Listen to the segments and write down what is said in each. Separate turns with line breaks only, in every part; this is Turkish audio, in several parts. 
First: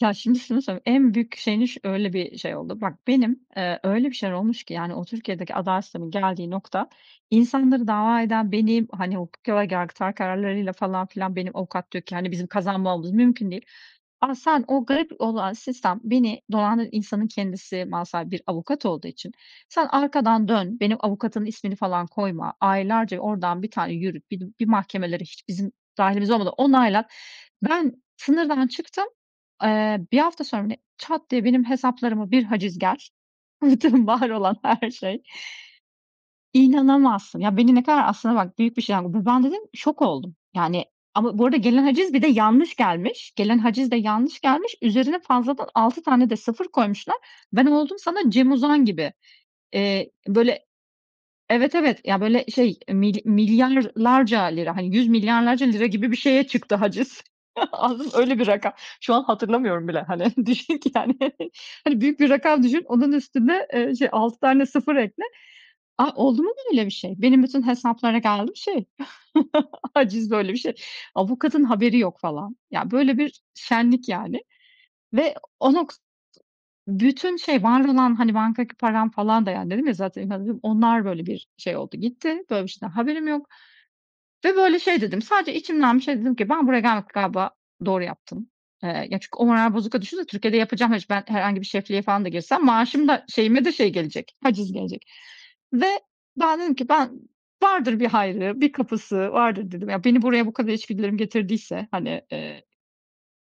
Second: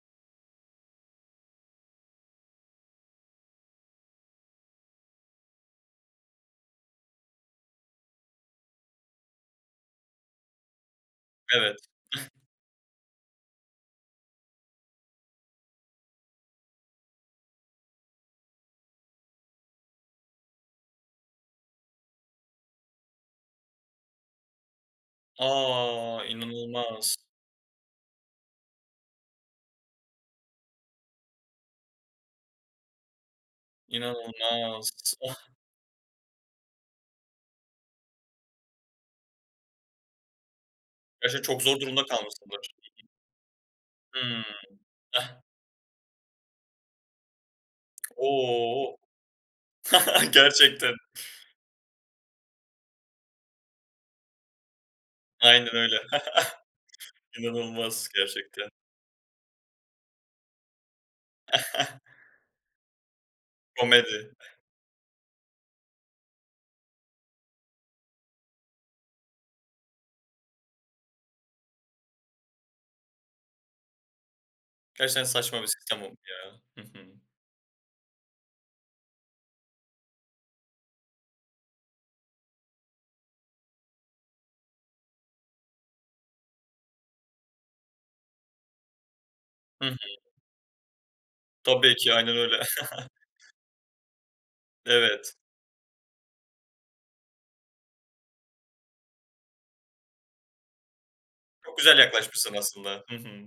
Ya, şimdi, şunu söyleyeyim, en büyük şeyini, öyle bir şey oldu. Bak benim, eee, öyle bir şey olmuş ki, yani, o Türkiye'deki adalet sisteminin geldiği nokta insanları dava eden, benim, hani, o hukuki olarak yargıtay kararlarıyla, falan, filan, benim
Evet.
avukat diyor ki, hani, bizim kazanmamız mümkün değil. Ama sen, o garip olan sistem beni, doğanın insanın kendisi mal sahibi bir avukat olduğu için, sen arkadan dön, benim avukatın ismini falan koyma, aylarca oradan bir tane yürüt, bi bir mahkemelere hiç bizim
A.
dahilimiz olmadan, onaylat.
İnanılmaz!
Ben sınırdan çıktım, eee, bir hafta sonra, çat diye, benim hesaplarıma bir haciz gel, bütün var olan her
İnanılmaz.
şey,
Ah!
inanamazsın. Ya, beni ne kadar, aslında, bak, büyük bir şey. [unintelligible] Ben dedim, şok oldum. Yani, ama
Gerçekten
bu arada
çok zor
gelen
durumda
haciz bir de
kalmışsındır.
yanlış
[unintelligible]
gelmiş. Gelen haciz de yanlış
Hımm.
gelmiş. Üzerine
[unintelligible]
fazladan 6 tane de 0 koymuşlar. Ben oldum sana Cem Uzan
O.
gibi, eee, böyle,
Gerçekten.
evet, evet, ya, böyle şey, milya milyarlarca lira, hani, 100 milyarlarca
Aynen
lira
öyle.
gibi bir şeye çıktı haciz. Anladın
İnanılmaz
mı, öyle bir
gerçekten.
rakam. Şu an hatırlamıyorum bile, hani, düşün ki, yani. Hani, büyük bir rakam düşün onun üstüne, eee, şey,
Komedi.
6 tane 0 ekle. A, oldu mu böyle bir şey? Benim bütün hesaplara geldi mi, şey, haciz, böyle bir şey. Avukatın haberi yok, falan. Ya, böyle bir şenlik, yani.
Gerçekten
Ve
saçma bir
o nok
sistem oldu, ya. Hı hı.
bütün şey, var olan, hani, bankadaki param falan da, yani, dedim ya zaten. [unintelligible] Onlar, böyle, bir şey oldu gitti. Böyle bir şeyden haberim yok. Ve böyle şey, dedim, sadece içimden bir şey dedim ki ben buraya gelmekle, galiba doğru yaptım. Eee, yani, çünkü o moral
Hı hı.
bozukluğuyla düşünsene Türkiye'de yapacağım. Ben hiç herhangi bir
Tabii
şefliğe
ki,
falan da
aynen öyle.
girsem maaşım da şeyime de şey gelecek, haciz gelecek.
Evet.
Ve ben dedim ki, ben "Vardır bir hayrı, bir kapısı vardır." dedim. Ya, beni buraya bu kadar içgüdülerim
Çok
getirdiyse,
güzel
hani,
yaklaşmışsın
eee
aslında. Hı hı.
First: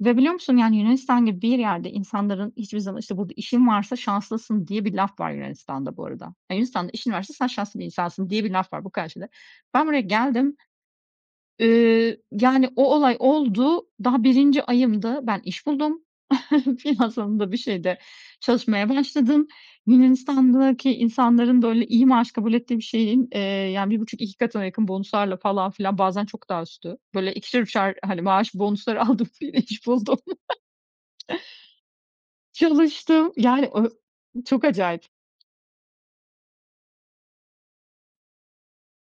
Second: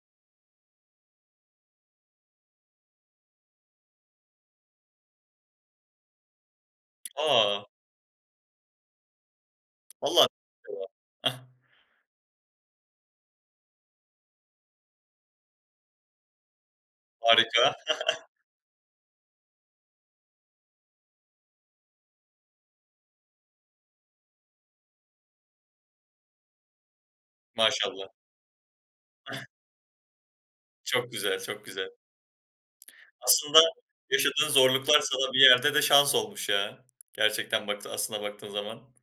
Ve, biliyor musun, yani, Yunanistan gibi bir yerde insanların hiçbir zaman, işte, bu işin varsa şanslısın diye bir laf var Yunanistan'da bu arada. Yunanistan'da işin varsa sen
A.
şanslı bir insansın diye bir laf var bu kadar. [unintelligible] Ben buraya geldim,
[unintelligible]
eee, yani, o olay oldu, daha 1. ayımdı, ben iş buldum, finans alanında bir
Harika.
şeyde çalışmaya başladım. Yunanistan'daki insanların böyle iyi maaş kabul ettiği bir şeyin, eee, yani 1.5-2 katına yakın bonus'larla falan filan bazen çok daha üstü, böyle ikişer, üçer,
Maşallah.
hani, maaş bonus'ları aldım, iş buldum.
Çok güzel, çok güzel.
Çalıştım,
Aslında
yani, ö
yaşadığın
çok
zorluklar
acayip.
sana bir yerde de şans olmuş, ya, gerçekten bak, aslına baktığın zaman.